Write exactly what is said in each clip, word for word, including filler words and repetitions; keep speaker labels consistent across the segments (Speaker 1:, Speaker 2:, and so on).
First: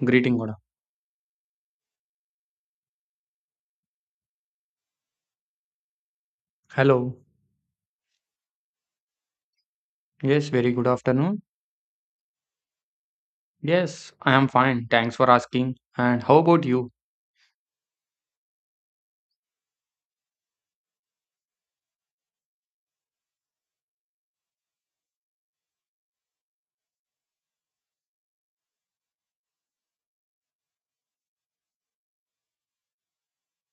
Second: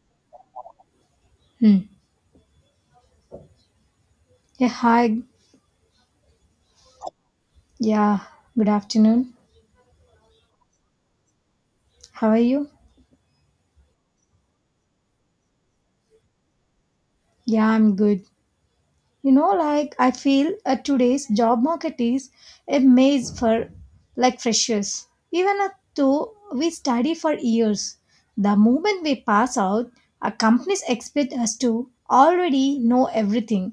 Speaker 1: Greeting, Oda.
Speaker 2: Hmm. Yeah, hi.
Speaker 1: Hello.
Speaker 2: Yeah, good afternoon.
Speaker 1: Yes, very good afternoon.
Speaker 2: How are you?
Speaker 1: Yes, I am fine. Thanks for asking. And how about you?
Speaker 2: Yeah, I'm good. you know like I feel uh, today's job market is a maze for like freshers even, uh, though we study for years, the moment we pass out, our companies expect us to already know everything.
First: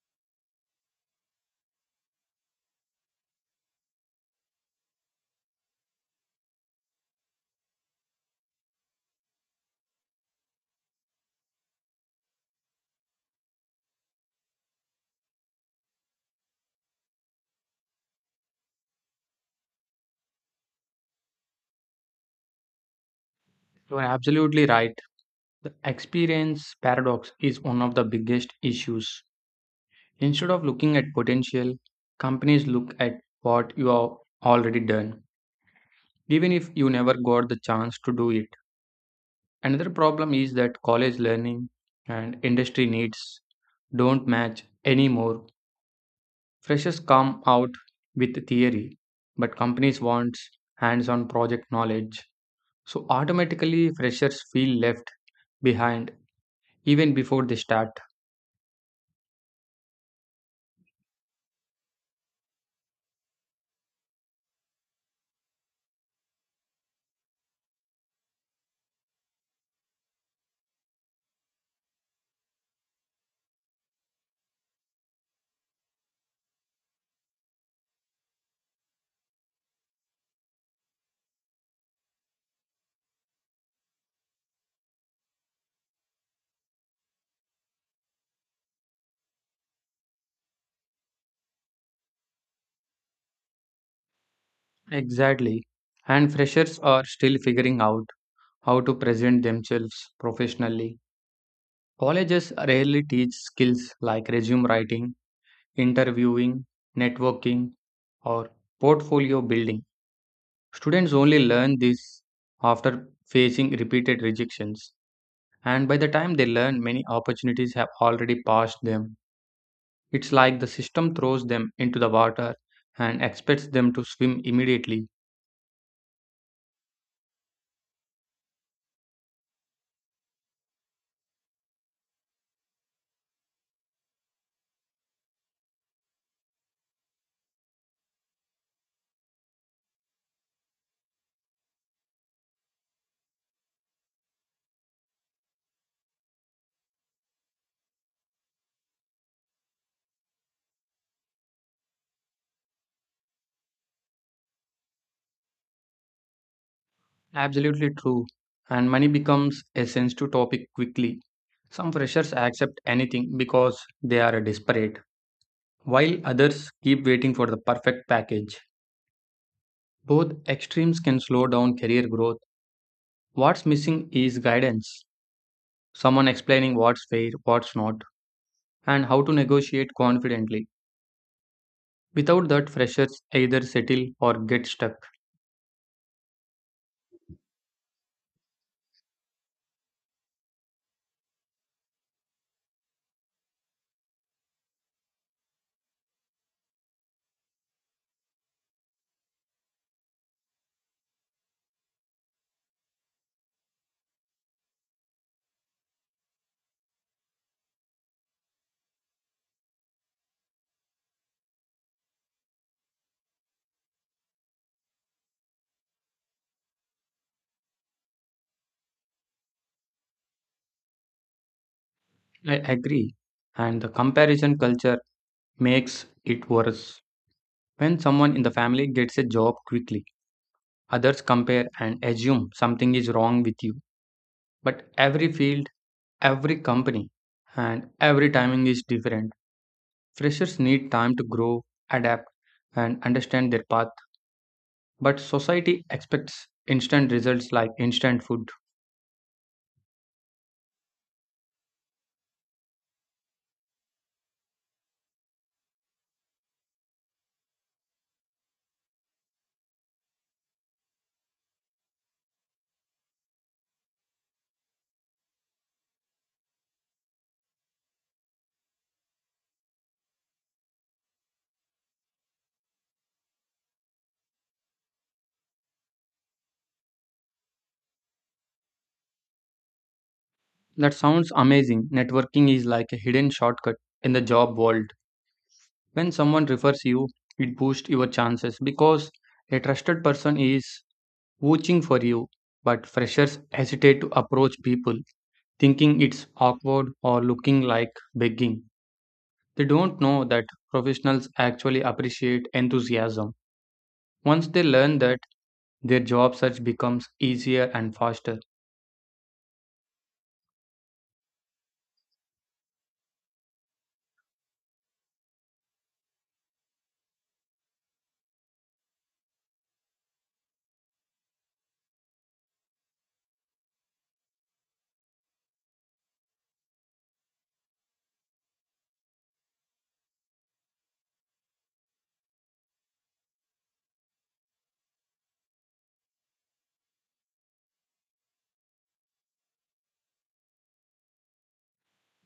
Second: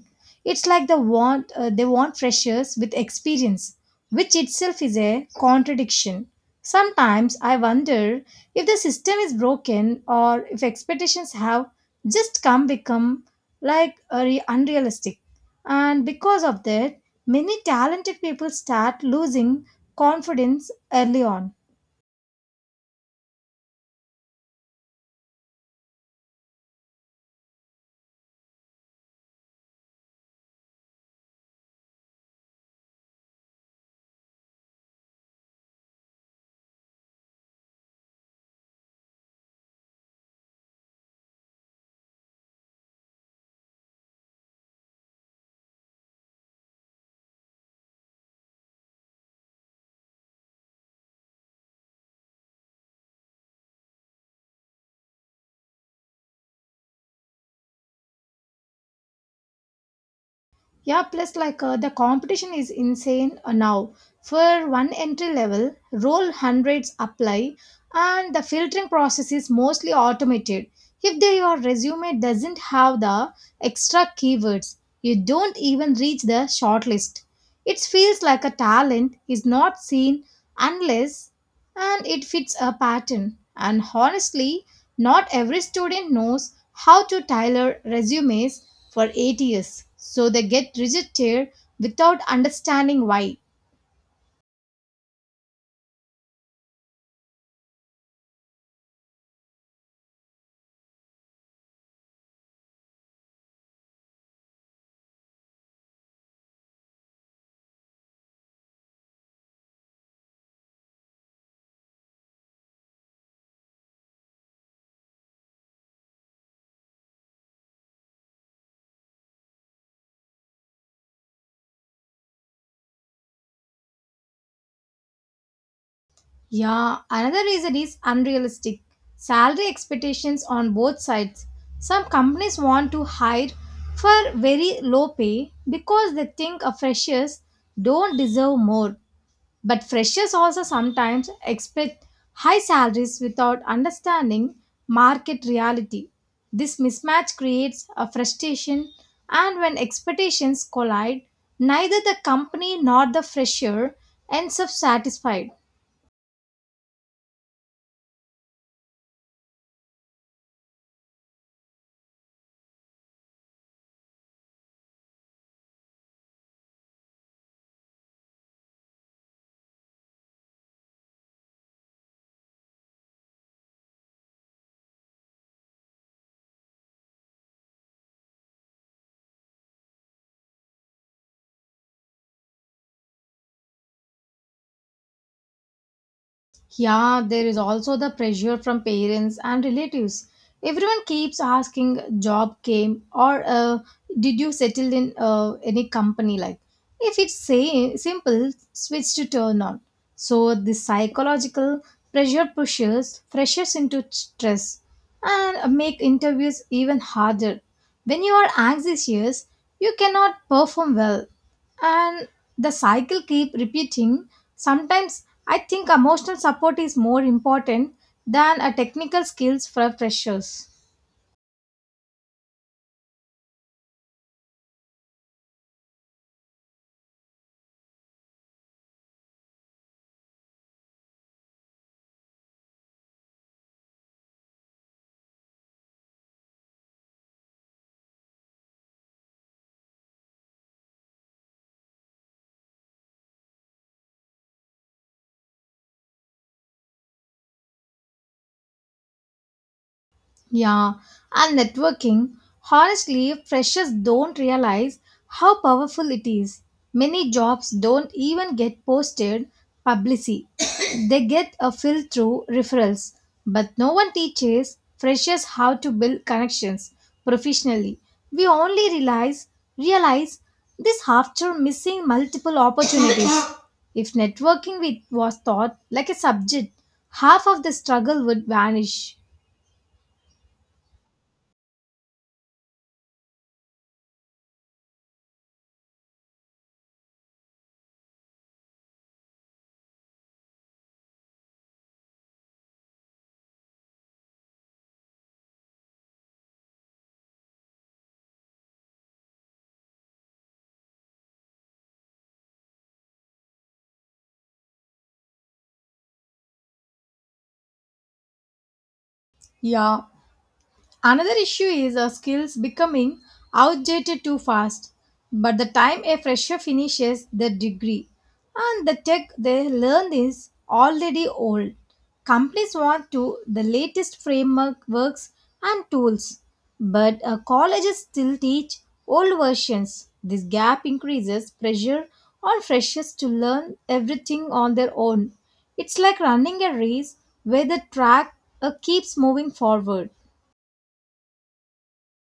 Speaker 2: It's like the want— uh, they want freshers with experience, which itself is a contradiction. Sometimes I wonder if the system is broken or if expectations have just come become like uh, re- unrealistic, and because of that, many talented people start losing confidence early on.
Speaker 1: You are absolutely right. The experience paradox is one of the biggest issues. Instead of looking at potential, companies look at what you have already done, even if you never got the chance to do it. Another problem is that college learning and industry needs don't match anymore. Freshers come out with theory, but companies want hands-on project knowledge. So automatically freshers feel left behind even before they start.
Speaker 2: Yeah, plus, like, uh, the competition is insane uh, now. For one entry level role, hundreds apply, and the filtering process is mostly automated. If they, your resume doesn't have the extra keywords, you don't even reach the shortlist. It feels like a talent is not seen unless and it fits a pattern. And honestly, not every student knows how to tailor resumes for eight years, so they get rejected without understanding why.
Speaker 1: Exactly. And freshers are still figuring out how to present themselves professionally. Colleges rarely teach skills like resume writing, interviewing, networking, or portfolio building. Students only learn this after facing repeated rejections. And by the time they learn, many opportunities have already passed them. It's like the system throws them into the water and expects them to swim immediately.
Speaker 2: Yeah, another reason is unrealistic salary expectations on both sides. Some companies want to hire for very low pay because they think uh, freshers don't deserve more. But freshers also sometimes expect high salaries without understanding market reality. This mismatch creates a frustration, and when expectations collide, neither the company nor the fresher ends up satisfied.
Speaker 1: Absolutely true. And money becomes a sensitive topic quickly. Some freshers accept anything because they are desperate, while others keep waiting for the perfect package. Both extremes can slow down career growth. What's missing is guidance someone explaining what's fair, what's not, and how to negotiate confidently. Without that, freshers either settle or get stuck.
Speaker 2: Yeah, there is also the pressure from parents and relatives. Everyone keeps asking, job came, or uh, did you settle in uh, any company? Like, if it's say, simple, switch to turn on. So, the psychological pressure pushes freshers into stress and make interviews even harder. When you are anxious, you cannot perform well and the cycle keep repeating. Sometimes I think emotional support is more important than a technical skills for freshers.
Speaker 1: I agree. And the comparison culture makes it worse. When someone in the family gets a job quickly, others compare and assume something is wrong with you. But every field, every company, and every timing is different. Freshers need time to grow, adapt, and understand their path. But society expects instant results like instant food.
Speaker 2: Yeah, and networking. Honestly, freshers don't realize how powerful it is. Many jobs don't even get posted publicly. They get a fill through referrals, but no one teaches freshers how to build connections professionally. We only realize realize this after missing multiple opportunities. If networking with- was taught like a subject, half of the struggle would vanish.
Speaker 1: That sounds amazing. Networking is like a hidden shortcut in the job world. When someone refers you, it boosts your chances because a trusted person is vouching for you. But freshers hesitate to approach people, thinking it's awkward or looking like begging. They don't know that professionals actually appreciate enthusiasm. Once they learn that, their job search becomes easier and faster.
Speaker 2: Yeah, another issue is our skills becoming outdated too fast. But the time a fresher finishes their degree and the tech they learn is already old. Companies want to the latest framework works and tools, but uh, colleges still teach old versions. This gap increases pressure on freshers to learn everything on their own. It's like running a race where the track uh, keeps moving forward.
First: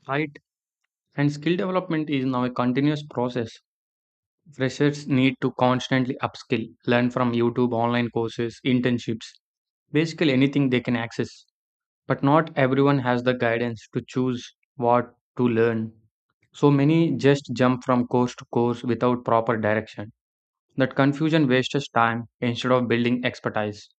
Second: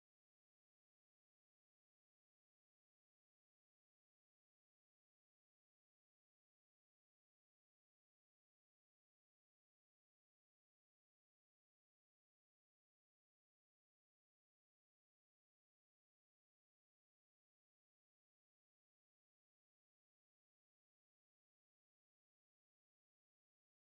Speaker 1: Right? And skill development is now a continuous process. Freshers need to constantly upskill, learn from YouTube online courses, internships, basically anything they can access. But not everyone has the guidance to choose what to learn. So many just jump from course to course without proper direction. That confusion wastes time instead of building expertise.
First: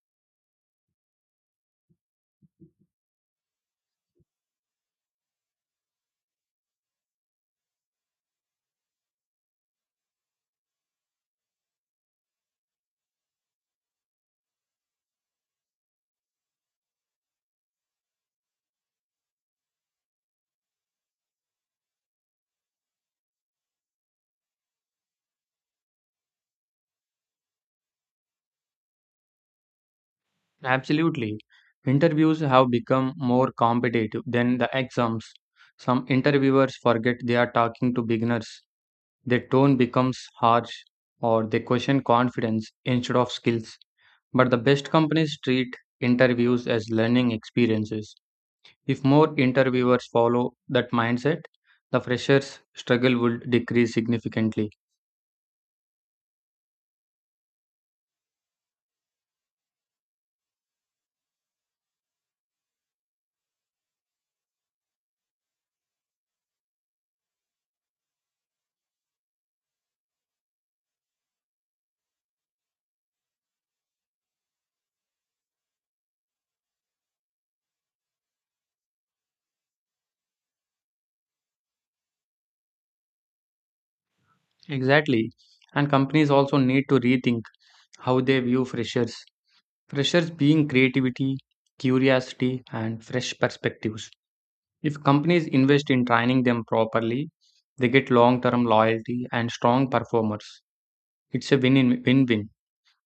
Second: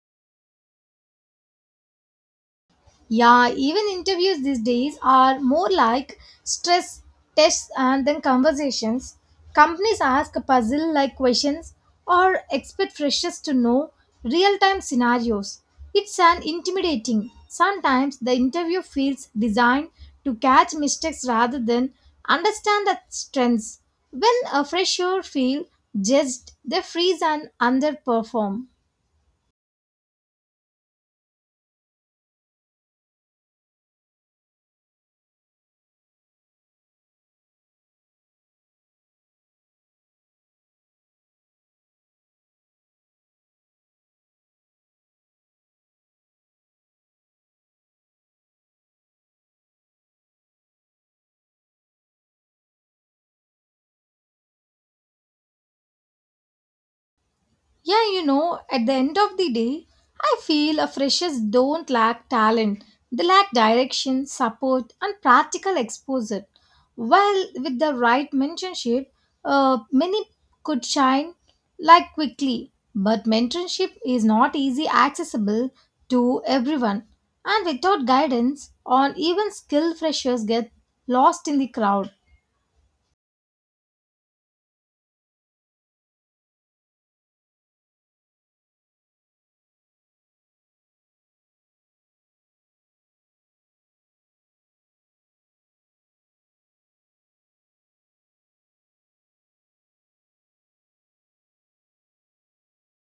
Speaker 2: Yeah, even interviews these days are more like stress tests and then conversations. Companies ask puzzle like questions or expect freshers to know real time scenarios. It's an intimidating. Sometimes the interview feels designed to catch mistakes rather than understand the strengths. When a fresher feels judged, they freeze and underperform.
Speaker 1: Absolutely. Interviews have become more competitive than the exams. Some interviewers forget they are talking to beginners. Their tone becomes harsh or they question confidence instead of skills. But the best companies treat interviews as learning experiences. If more interviewers follow that mindset, the freshers' struggle would decrease significantly.
Speaker 2: Yeah, you know, at the end of the day, I feel a freshers don't lack talent. They lack direction, support, and practical exposure. While with the right mentorship, uh, many could shine like quickly. But mentorship is not easy accessible to everyone. And without guidance, on even skilled freshers get lost in the crowd.
Speaker 1: Exactly. And companies also need to rethink how they view freshers. Freshers being creativity, curiosity, and fresh perspectives. If companies invest in training them properly, they get long term loyalty and strong performers. It's a win win win.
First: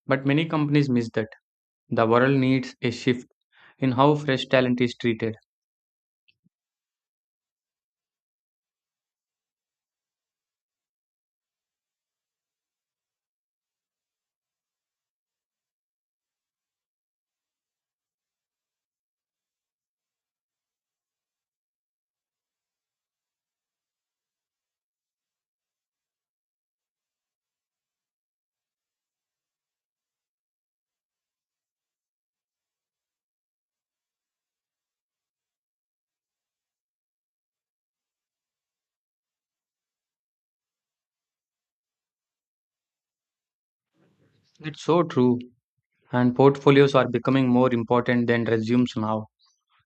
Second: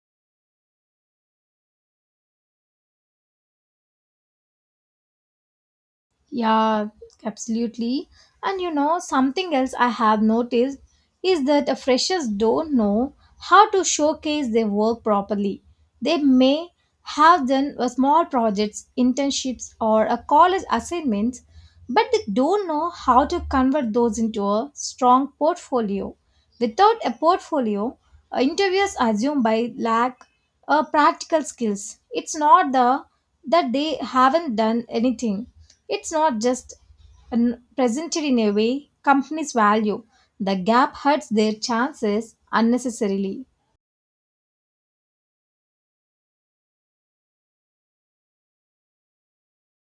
Speaker 1: But many companies miss that. The world needs a shift in how fresh talent is treated.
Speaker 2: Yeah, absolutely. And you know, something else I have noticed is that uh, freshers don't know how to showcase their work properly. They may have done uh, small projects, internships, or a college assignments, but they don't know how to convert those into a strong portfolio. Without a portfolio, uh, interviewers assume by lack of practical skills. It's not the that they haven't done anything, it's not just an- presented in a way companies value. The gap hurts their chances unnecessarily.
Speaker 1: It's so true, and portfolios are becoming more important than resumes now.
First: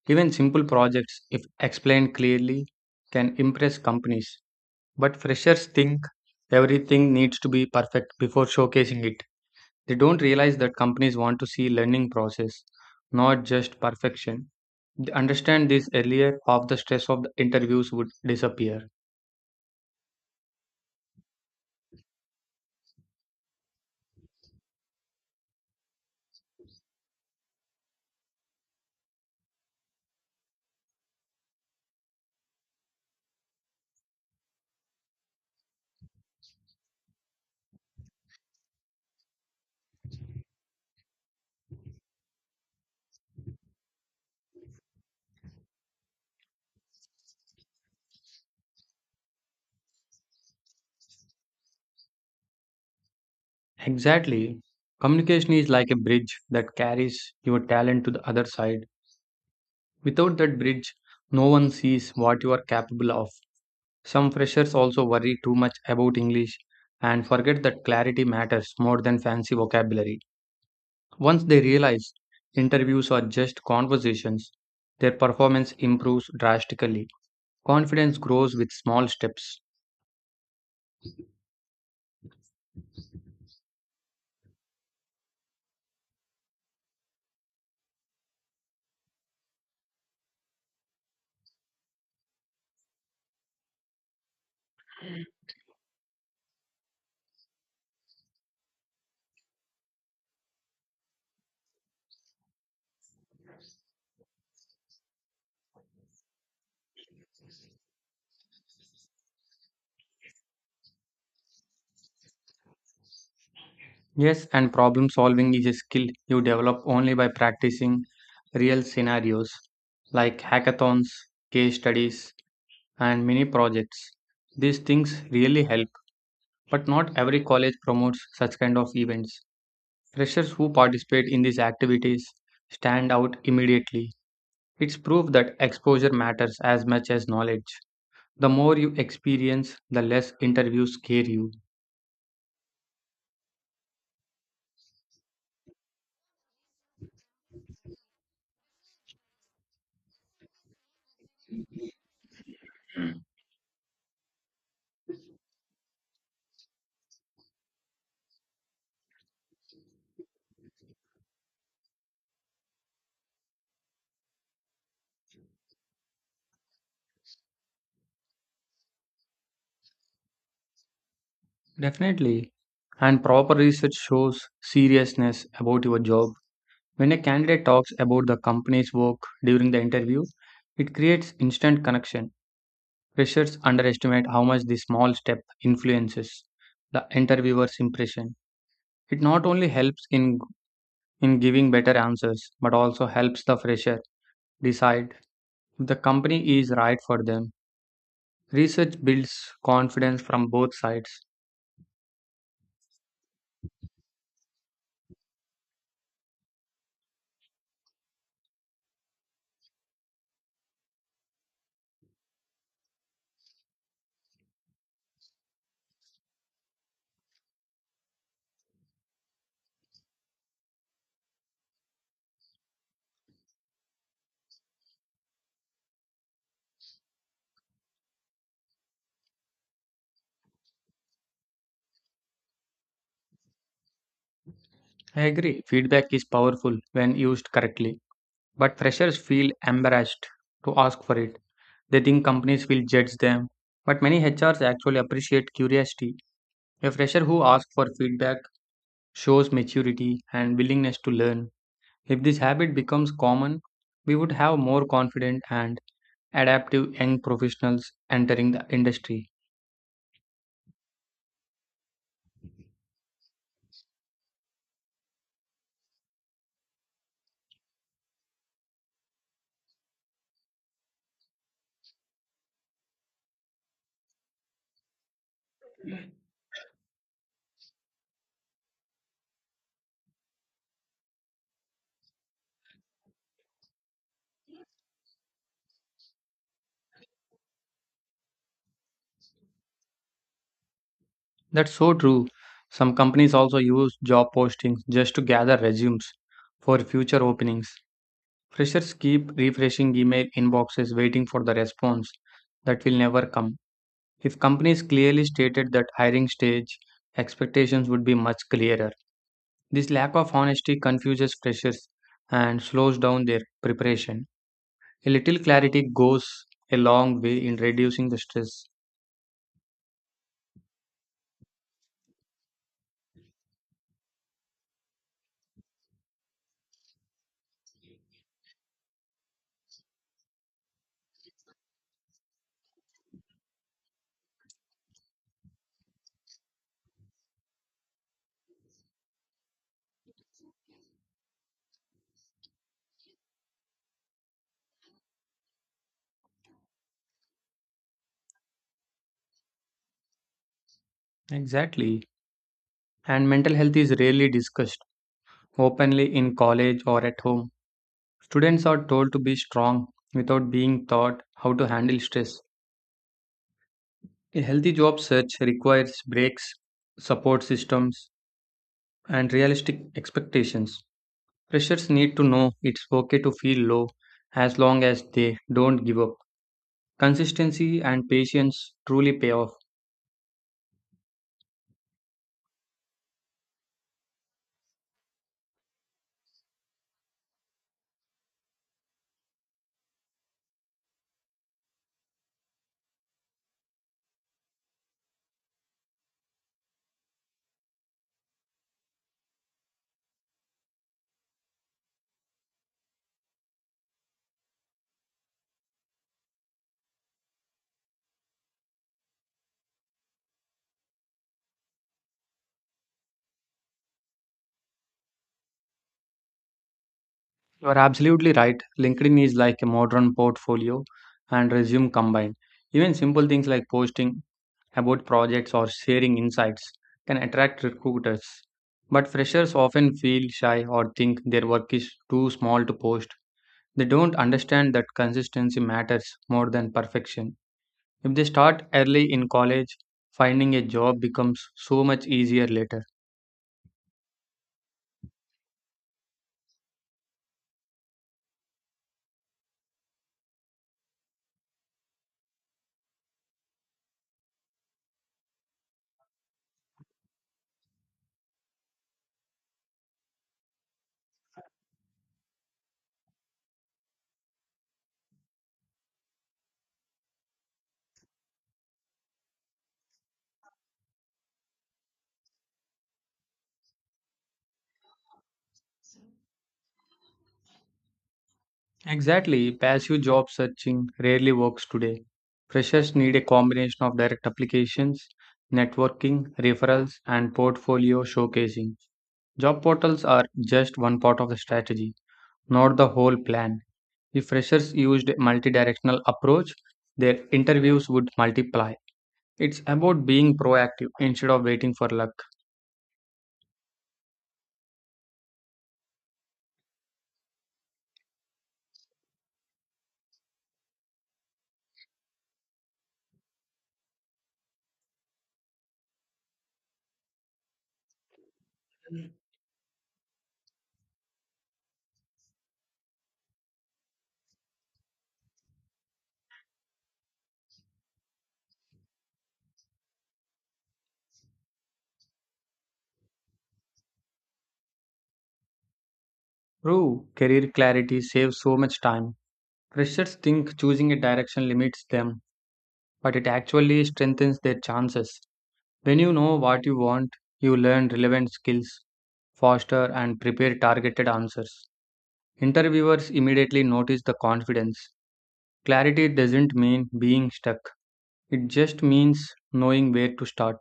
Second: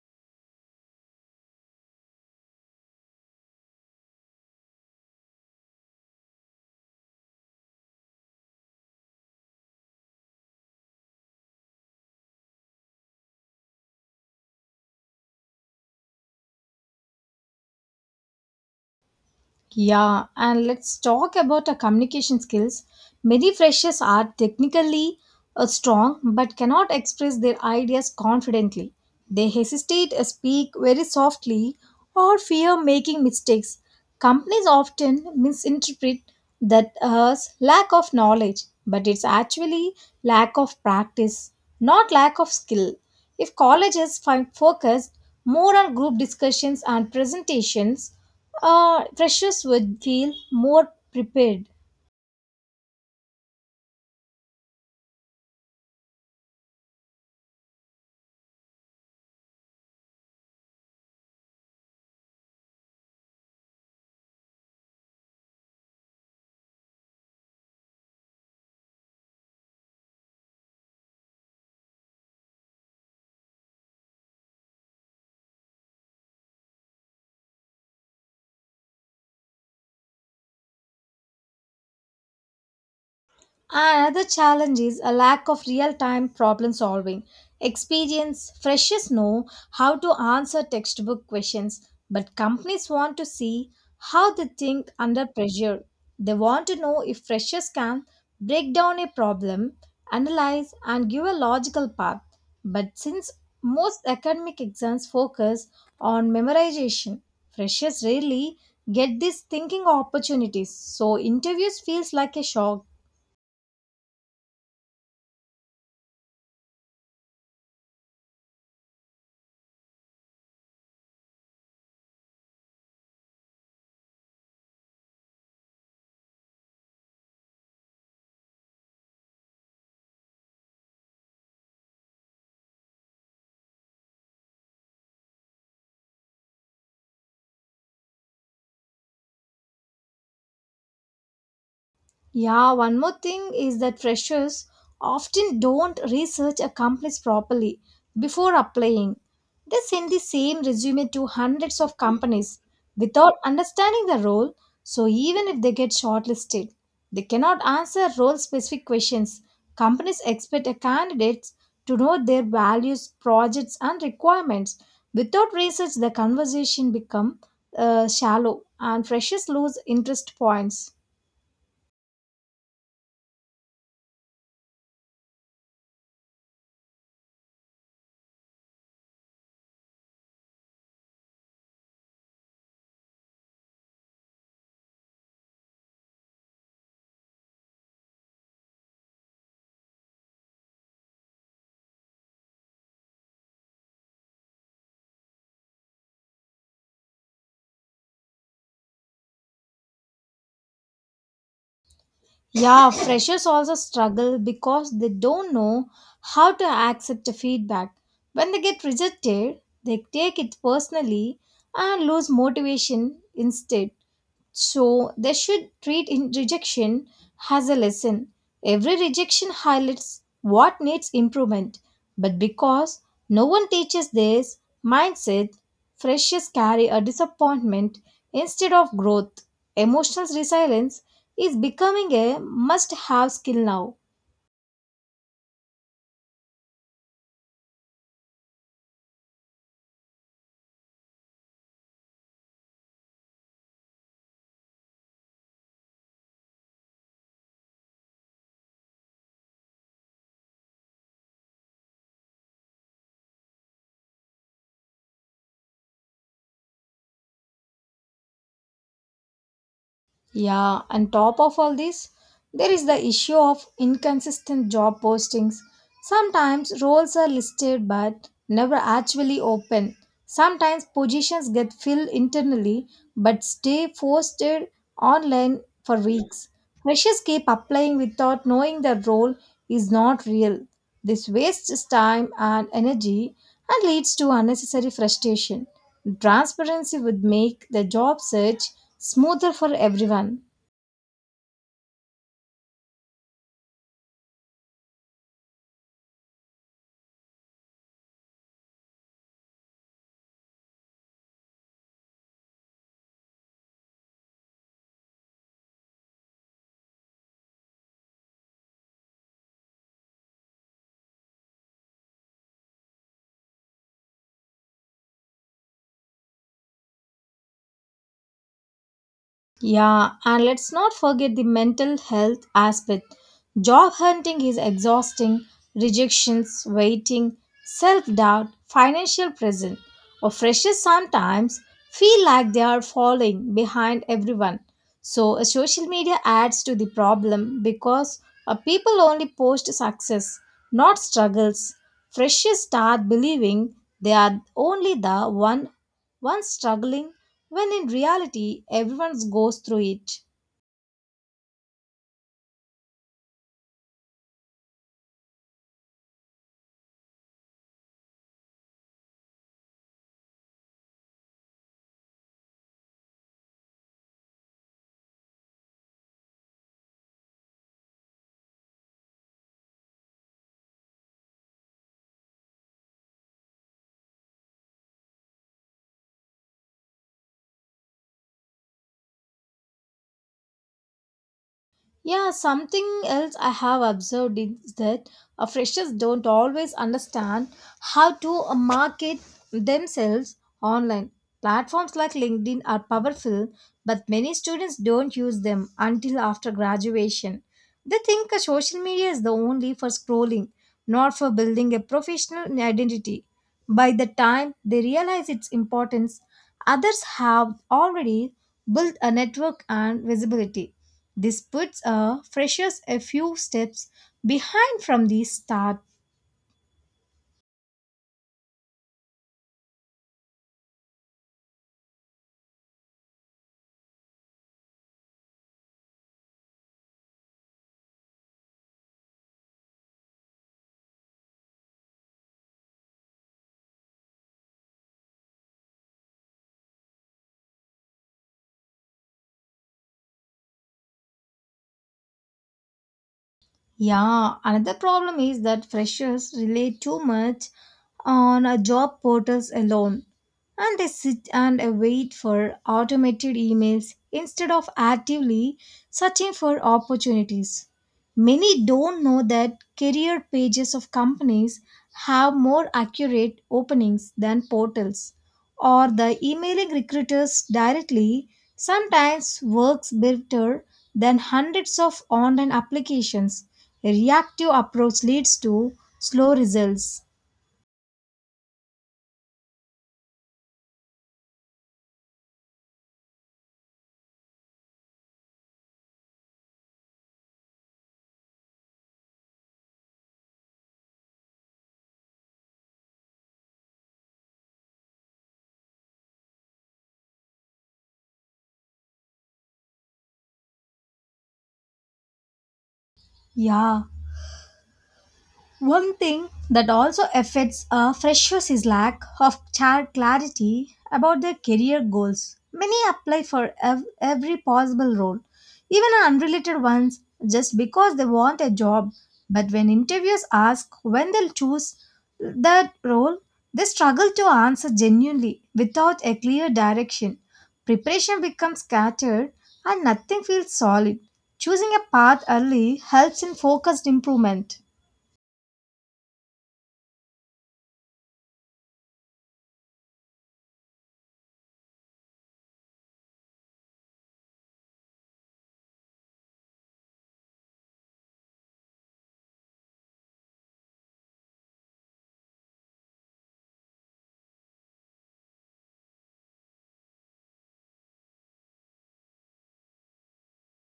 Speaker 1: Even simple projects, if explained clearly, can impress companies. But freshers think everything needs to be perfect before showcasing it. They don't realize that companies want to see learning process, not just perfection. They understand this earlier, half the stress of the interviews would disappear.
Speaker 2: Yeah, and let's talk about our communication skills. Many freshers are technically uh, strong but cannot express their ideas confidently. They hesitate, uh, speak very softly, or fear making mistakes. Companies often misinterpret that as lack of knowledge, but it's actually lack of practice, not lack of skill. If colleges fi- focused more on group discussions and presentations, uh, freshers would feel more prepared.
Speaker 1: Exactly. Communication is like a bridge that carries your talent to the other side. Without that bridge, no one sees what you are capable of. Some freshers also worry too much about English and forget that clarity matters more than fancy vocabulary. Once they realize interviews are just conversations, their performance improves drastically. Confidence grows with small steps.
Speaker 2: Another challenge is a lack of real time problem solving. Experience freshers know how to answer textbook questions, but companies want to see how they think under pressure. They want to know if freshers can break down a problem, analyze, and give a logical path. But since most academic exams focus on memorization, freshers rarely get these thinking opportunities, so interviews feels like a shock.
Speaker 1: Yes, and problem solving is a skill you develop only by practicing real scenarios like hackathons, case studies, and mini projects. These things really help. But not every college promotes such kind of events. Freshers who participate in these activities stand out immediately. It's proof that exposure matters as much as knowledge. The more you experience, the less interviews scare you.
Speaker 2: Yeah, one more thing is that freshers often don't research a companies properly before applying. They send the same resume to hundreds of companies without understanding the role, so even if they get shortlisted, they cannot answer role specific questions. Companies expect a candidates to know their values, projects and requirements. Without research, the conversation become uh, shallow and freshers lose interest points.
Speaker 1: Definitely. And proper research shows seriousness about your job. When a candidate talks about the company's work during the interview, it creates instant connection. Freshers underestimate how much this small step influences the interviewer's impression. It not only helps in in giving better answers, but also helps the fresher decide if the company is right for them. Research builds confidence from both sides.
Speaker 2: Yeah, freshers also struggle because they don't know how to accept the feedback. When they get rejected, they take it personally and lose motivation instead. So they should treat in rejection as a lesson. Every rejection highlights what needs improvement. But because no one teaches this mindset, freshers carry a disappointment instead of growth. Emotional resilience is becoming a must have skill now.
Speaker 1: I agree, feedback is powerful when used correctly, but freshers feel embarrassed to ask for it. They think companies will judge them, but many H Rs actually appreciate curiosity. A fresher who asks for feedback shows maturity and willingness to learn. If this habit becomes common, we would have more confident and adaptive young professionals entering the industry.
Speaker 2: Yeah, and top of all this, there is the issue of inconsistent job postings. Sometimes roles are listed but never actually open. Sometimes positions get filled internally but stay posted online for weeks. Freshers keep applying without knowing the role is not real. This wastes time and energy and leads to unnecessary frustration. Transparency would make the job search smoother for everyone.
Speaker 1: That's so true. Some companies also use job postings just to gather resumes for future openings. Freshers keep refreshing email inboxes waiting for the response that will never come. If companies clearly stated that hiring stage, expectations would be much clearer. This lack of honesty confuses freshers and slows down their preparation. A little clarity goes a long way in reducing the stress.
Speaker 2: Yeah, and let's not forget the mental health aspect. Job hunting is exhausting, rejections, waiting, self doubt, financial pressure. Or freshers sometimes feel like they are falling behind everyone. So, uh, social media adds to the problem because uh, people only post success, not struggles. Freshers start believing they are only the one one struggling when in reality everyone goes through it.
Speaker 1: Exactly. And mental health is rarely discussed openly in college or at home. Students are told to be strong without being taught how to handle stress. A healthy job search requires breaks, support systems, and realistic expectations. Freshers need to know it's okay to feel low as long as they don't give up. Consistency and patience truly pay off.
Speaker 2: Yeah, something else I have observed is that uh, freshers don't always understand how to uh, market themselves online. Platforms like LinkedIn are powerful, but many students don't use them until after graduation. They think uh, social media is the only for scrolling, not for building a professional identity. By the time they realize its importance, others have already built a network and visibility. This puts uh, freshers a few steps behind from the start.
Speaker 1: You are absolutely right. LinkedIn is like a modern portfolio and resume combined. Even simple things like posting about projects or sharing insights can attract recruiters. But freshers often feel shy or think their work is too small to post. They don't understand that consistency matters more than perfection. If they start early in college, finding a job becomes so much easier later.
Speaker 2: Yeah, another problem is that freshers rely too much on a job portals alone and they sit and uh, wait for automated emails instead of actively searching for opportunities. Many don't know that career pages of companies have more accurate openings than portals, or the emailing recruiters directly sometimes works better than hundreds of online applications. A reactive approach leads to slow results.
Speaker 1: Exactly, passive job searching rarely works today. Freshers need a combination of direct applications, networking, referrals, and portfolio showcasing. Job portals are just one part of the strategy, not the whole plan. If freshers used a multi-directional approach, their interviews would multiply. It's about being proactive instead of waiting for luck.
Speaker 2: Yeah. One thing that also affects uh, freshers is lack of char- clarity about their career goals. Many apply for ev- every possible role, even unrelated ones, just because they want a job. But when interviewers ask when they'll choose that role, they struggle to answer genuinely without a clear direction. Preparation becomes scattered and nothing feels solid. Choosing a path early helps in focused improvement.
Speaker 1: True, career clarity saves so much time. Freshers think choosing a direction limits them, but it actually strengthens their chances. When you know what you want, you learn relevant skills faster and prepare targeted answers. Interviewers immediately notice the confidence. Clarity doesn't mean being stuck, it just means knowing where to start.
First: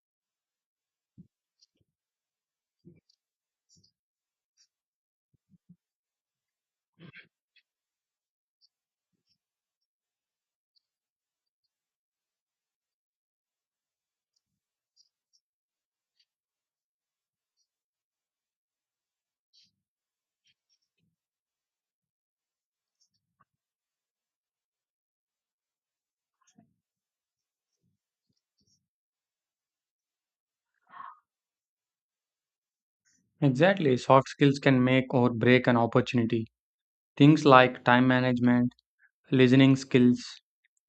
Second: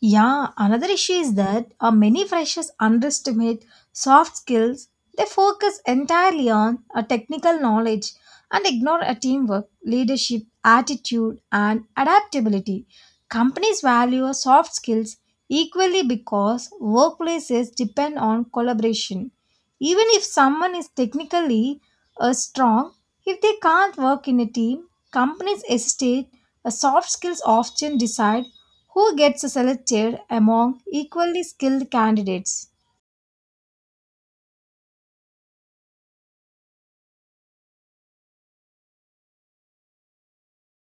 Speaker 2: Yeah, another issue is that uh, many freshers underestimate soft skills. They focus entirely on uh, technical knowledge and ignore a teamwork, leadership, attitude, and adaptability. Companies value soft skills equally because workplaces depend on collaboration. Even if someone is technically uh, strong, if they can't work in a team, companies hesitate. Uh, soft skills often decide who gets selected among equally skilled candidates.
Speaker 1: Exactly, soft skills can make or break an opportunity. Things like time management, listening skills,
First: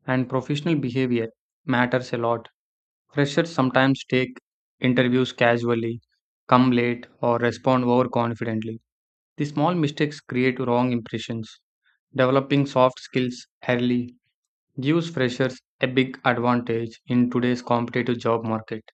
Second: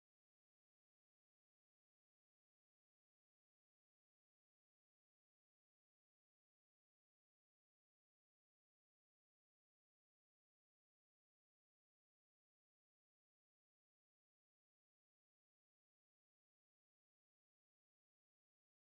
Speaker 1: and professional behavior matters a lot. Freshers sometimes take interviews casually, come late, or respond overconfidently. These small mistakes create wrong impressions. Developing soft skills early gives freshers a big advantage in today's competitive job market.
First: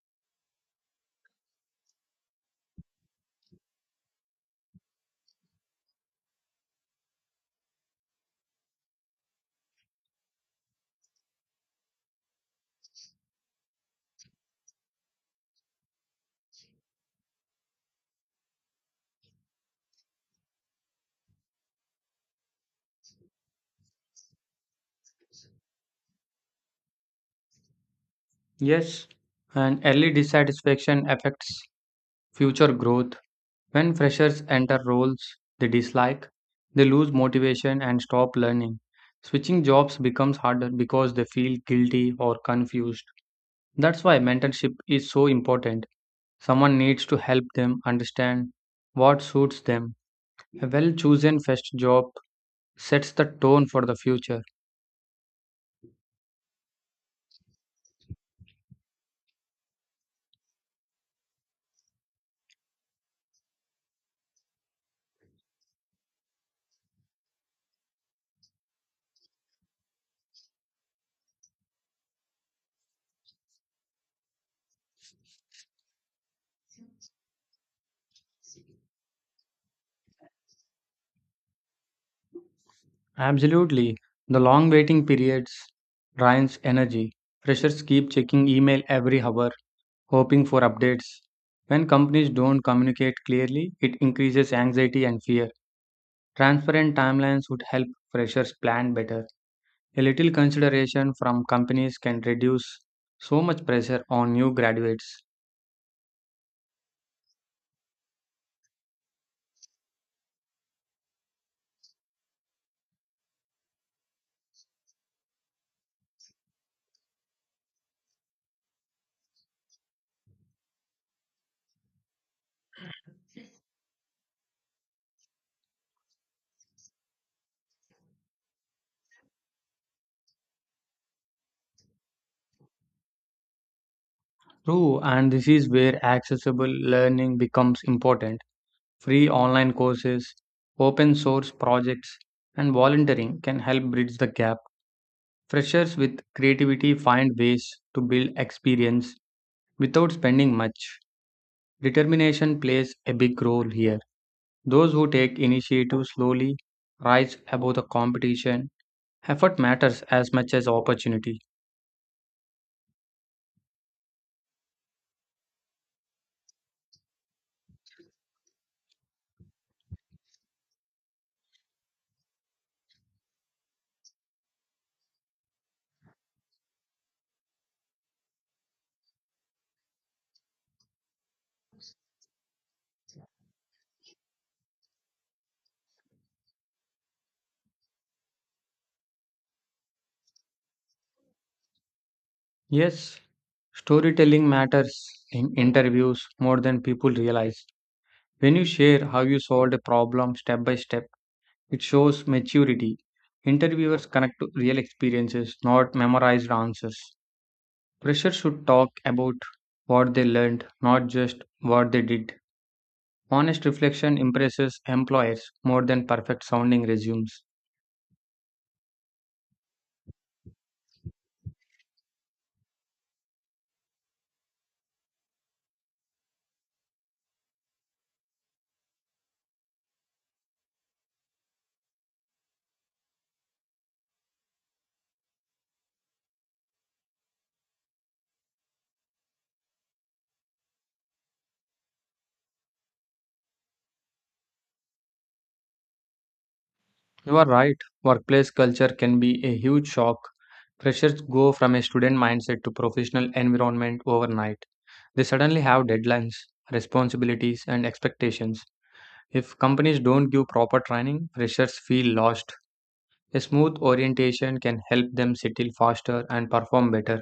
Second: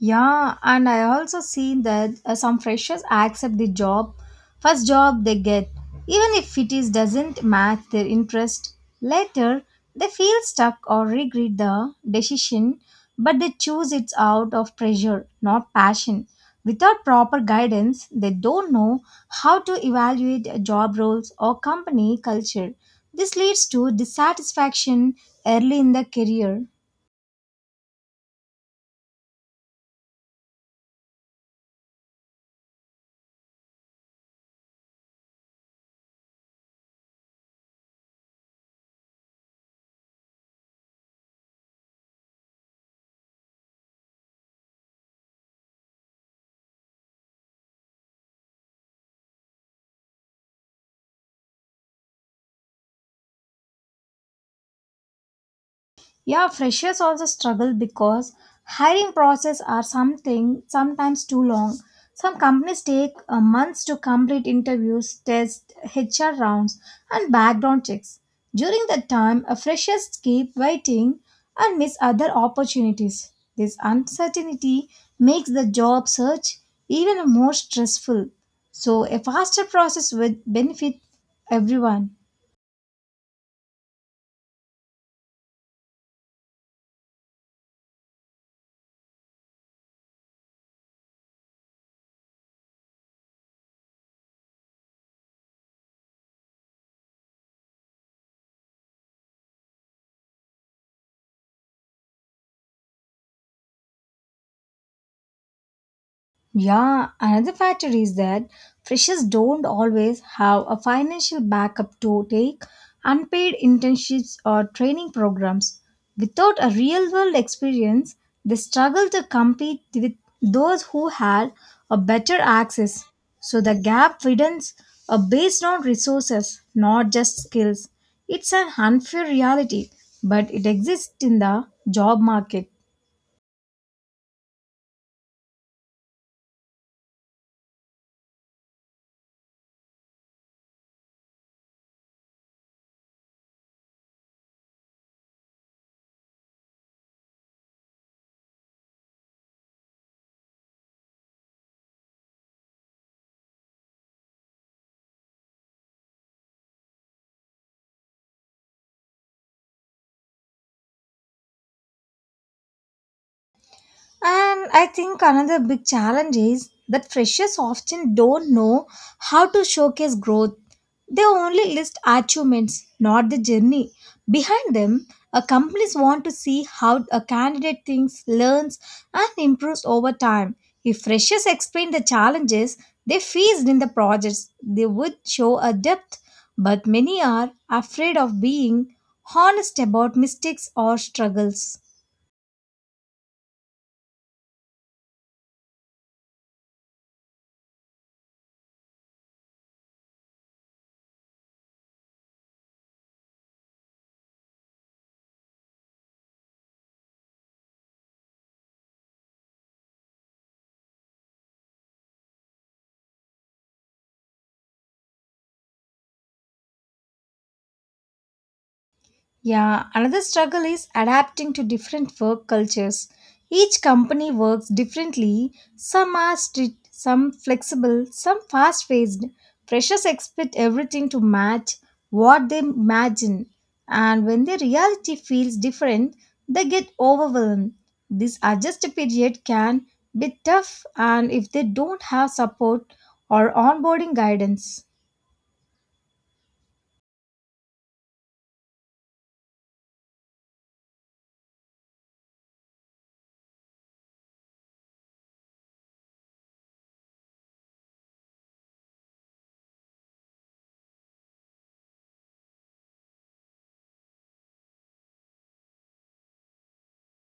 Speaker 2: Yeah, and I also see that uh, some freshers accept the job, first job they get, even if it is doesn't match their interest. Later, they feel stuck or regret the decision, but they choose it out of pressure, not passion. Without proper guidance, they don't know how to evaluate uh, job roles or company culture. This leads to dissatisfaction early in the career.
Speaker 1: Yes, and early dissatisfaction affects future growth. When freshers enter roles they dislike, they lose motivation and stop learning. Switching jobs becomes harder because they feel guilty or confused. That's why mentorship is so important. Someone needs to help them understand what suits them. A well chosen first job sets the tone for the future.
Speaker 2: Yeah, freshers also struggle because hiring process are something sometimes too long. Some companies take uh, months to complete interviews, tests, H R rounds, and background checks. During that time, uh, freshers keep waiting and miss other opportunities. This uncertainty makes the job search even more stressful. So, a faster process would benefit everyone.
Speaker 1: Absolutely. The long waiting periods drains energy. Freshers keep checking email every hour, hoping for updates. When companies don't communicate clearly, it increases anxiety and fear. Transparent timelines would help freshers plan better. A little consideration from companies can reduce so much pressure on new graduates.
Speaker 2: Yeah, another factor is that freshers don't always have a financial backup to take unpaid internships or training programs. Without a real world experience, they struggle to compete with those who had a better access. So the gap widens uh, based on resources, not just skills. It's an unfair reality, but it exists in the job market.
Speaker 1: True, and this is where accessible learning becomes important. Free online courses, open source projects, and volunteering can help bridge the gap. Freshers with creativity find ways to build experience without spending much. Determination plays a big role here. Those who take initiative slowly rise above the competition. Effort matters as much as opportunity.
Speaker 2: And I think another big challenge is that freshers often don't know how to showcase growth. They only list achievements, not the journey. Behind them, uh, companies want to see how a candidate thinks, learns, and improves over time. If freshers explain the challenges they faced in the projects, they would show a depth. But many are afraid of being honest about mistakes or struggles.
Speaker 1: Yes, storytelling matters in interviews more than people realize. When you share how you solved a problem step by step, it shows maturity. Interviewers connect to real experiences, not memorized answers. Freshers should talk about what they learned, not just what they did. Honest reflection impresses employers more than perfect sounding resumes.
Speaker 2: Yeah, another struggle is adapting to different work cultures. Each company works differently. Some are strict, some flexible, some fast paced. Freshers expect everything to match what they imagine, and when the reality feels different, they get overwhelmed. This adjust period can be tough, and if they don't have support or onboarding guidance.
Speaker 1: You are right, workplace culture can be a huge shock. Freshers go from a student mindset to professional environment overnight. They suddenly have deadlines, responsibilities, and expectations. If companies don't give proper training, freshers feel lost. A smooth orientation can help them settle faster and perform better.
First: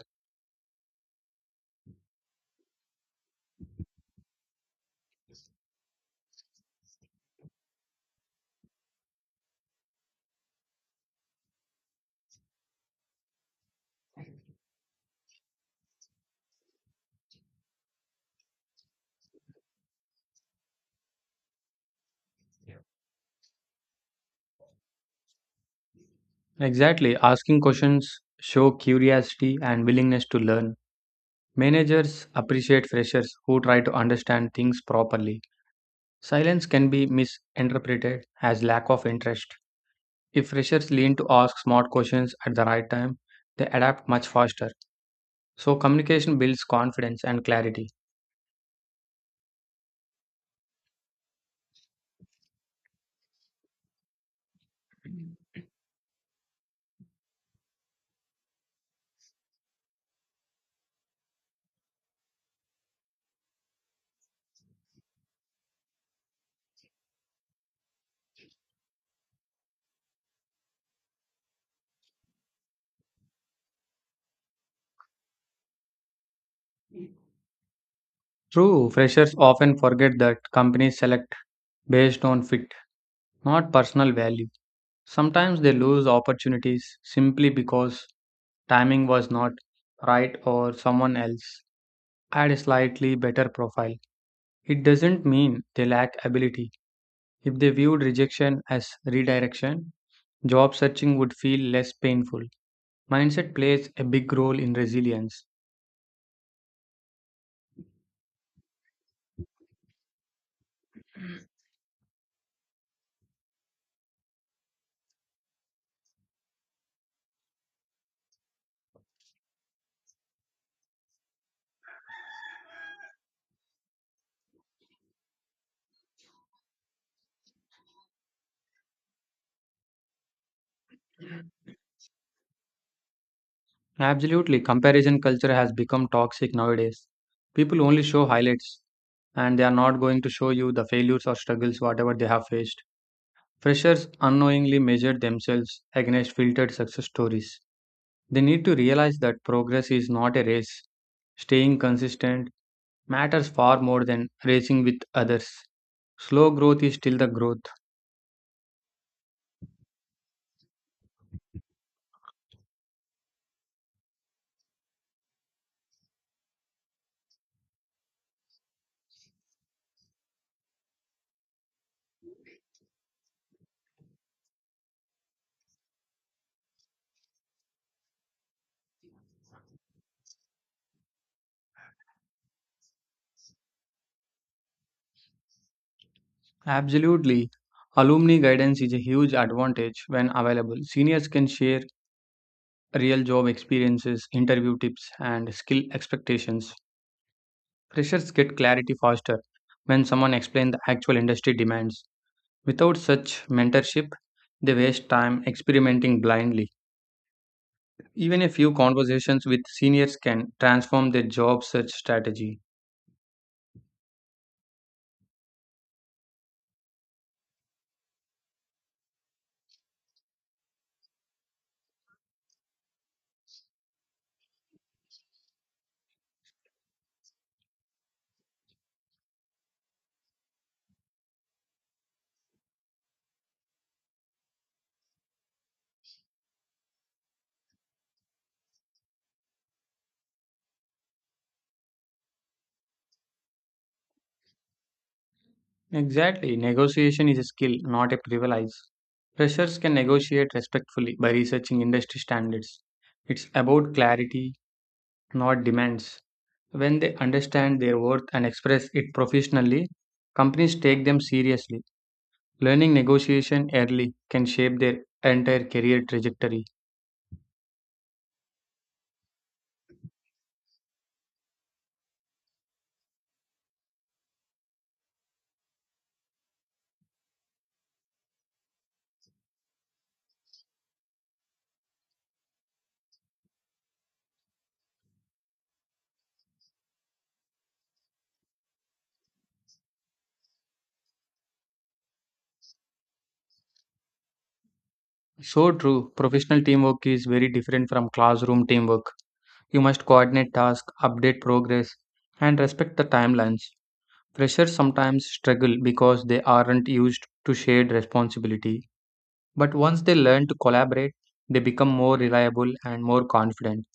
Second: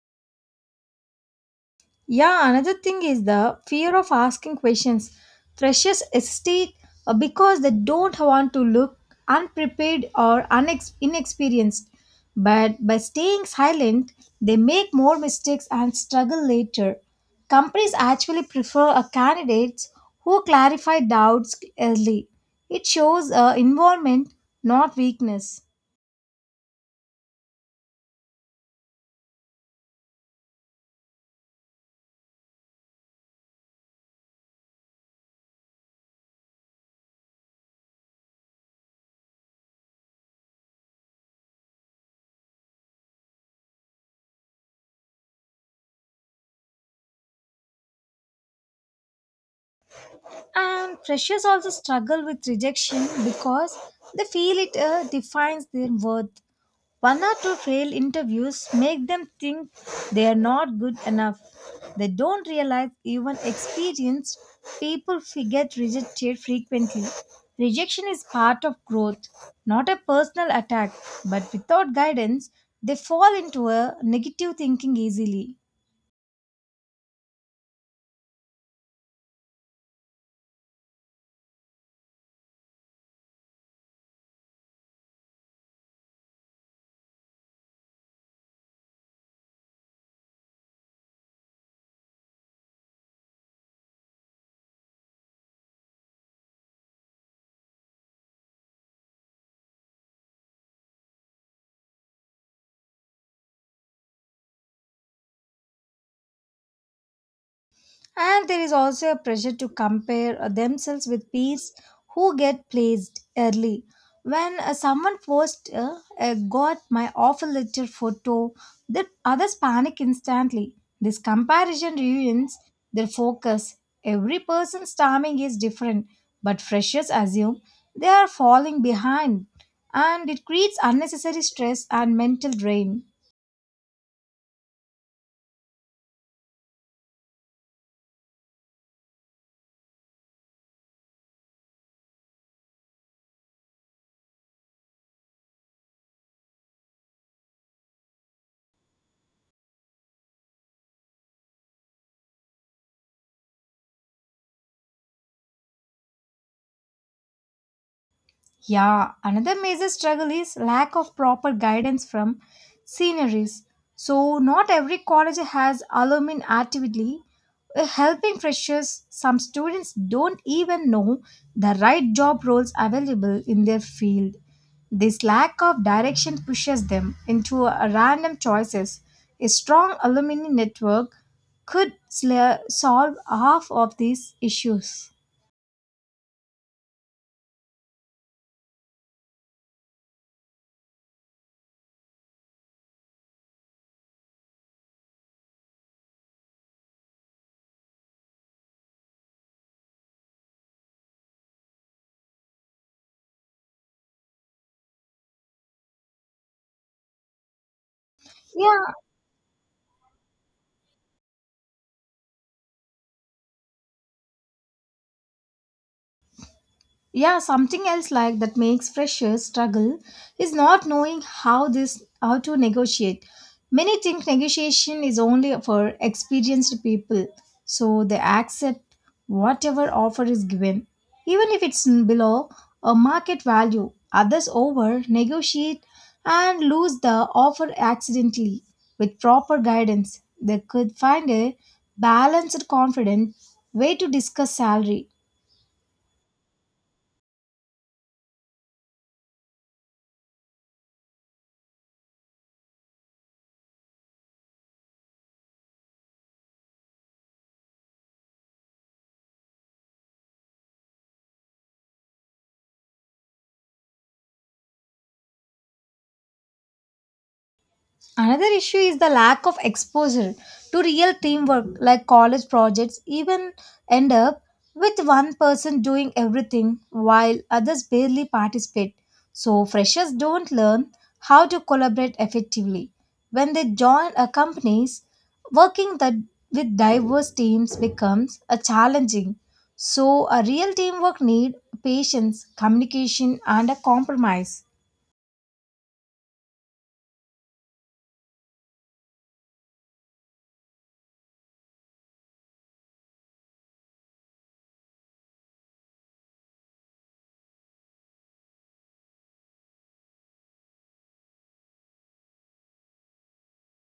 Speaker 2: Yeah, another thing is the fear of asking questions. Freshers hesitate uh, because they don't want to look unprepared or unex- inexperienced. But by staying silent, they make more mistakes and struggle later. Companies actually prefer a candidates who clarify doubts early. It shows uh, involvement, not weakness.
Speaker 1: Exactly, asking questions show curiosity and willingness to learn. Managers appreciate freshers who try to understand things properly. Silence can be misinterpreted as lack of interest. If freshers lean to ask smart questions at the right time, they adapt much faster. So, communication builds confidence and clarity.
Speaker 2: And freshers also struggle with rejection because they feel it uh, defines their worth. One or two failed interviews make them think they are not good enough. They don't realize even experienced people f- get rejected frequently. Rejection is part of growth, not a personal attack, but without guidance, they fall into a negative thinking easily.
Speaker 1: True, freshers often forget that companies select based on fit, not personal value. Sometimes they lose opportunities simply because timing was not right or someone else had a slightly better profile. It doesn't mean they lack ability. If they viewed rejection as redirection, job searching would feel less painful. Mindset plays a big role in resilience.
Speaker 2: And there is also a pressure to compare uh, themselves with peers who get placed early. When uh, someone posts, uh, uh, got my offer letter photo, the others panic instantly. This comparison ruins their focus. Every person's timing is different, but freshers assume they are falling behind, and it creates unnecessary stress and mental drain.
Speaker 1: Absolutely, comparison culture has become toxic nowadays. People only show highlights and they are not going to show you the failures or struggles, whatever they have faced. Freshers unknowingly measure themselves against filtered success stories. They need to realize that progress is not a race. Staying consistent matters far more than racing with others. Slow growth is still the growth.
Speaker 2: Yeah, another major struggle is lack of proper guidance from seniors. So not every college has alumni actively uh, helping freshers. Some students don't even know the right job roles available in their field. This lack of direction pushes them into a random choices. A strong alumni network could sla- solve half of these issues.
Speaker 1: Absolutely. Alumni guidance is a huge advantage when available. Seniors can share real job experiences, interview tips, and skill expectations. Freshers get clarity faster when someone explains the actual industry demands. Without such mentorship, they waste time experimenting blindly. Even a few
Speaker 2: Yeah,
Speaker 1: conversations with seniors can transform their job search strategy.
Speaker 2: yeah, something else like that makes freshers struggle is not knowing how this how to negotiate. Many think negotiation is only for experienced people, so they accept whatever offer is given, even if it's below a market value. Others over negotiate and lose the offer accidentally. With proper guidance they could find a balanced confident way to discuss salary.
Speaker 1: Exactly. Negotiation is a skill, not a privilege. Freshers can negotiate respectfully by researching industry standards. It's about clarity, not demands. When they understand their worth and express it professionally, companies take them seriously. Learning negotiation early can shape their entire career trajectory.
Speaker 2: Another issue is the lack of exposure to real teamwork, like college projects even end up with one person doing everything while others barely participate. So, freshers don't learn how to collaborate effectively. When they join a companies, working the, with diverse teams becomes a challenging. So, a real teamwork need patience, communication, and a compromise.
Speaker 1: So true, professional teamwork is very different from classroom teamwork. You must coordinate tasks, update progress, and respect the timelines. Freshers sometimes struggle because they aren't used to shared responsibility, but once they learn to collaborate, they become more reliable and more confident.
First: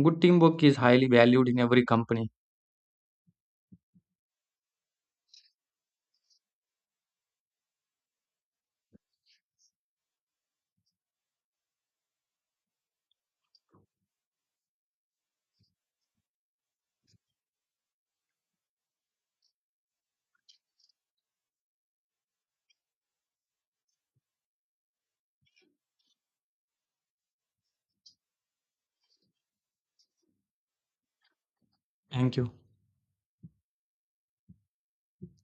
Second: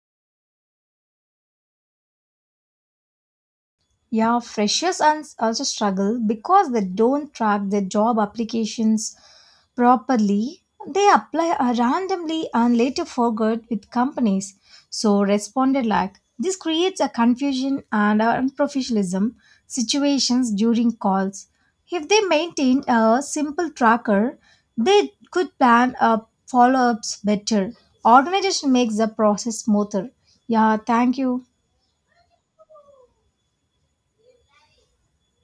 Speaker 1: Good teamwork is highly valued in every company.
Speaker 2: Yeah, freshers and also struggle because they don't track their job applications properly. They apply uh, randomly and later forget with companies. So responded like this creates a confusion and unprofessionalism situations during calls. If they maintain a simple tracker, they could plan uh, follow-ups better. Organization makes the process smoother. Yeah, thank you.
Speaker 1: Thank you.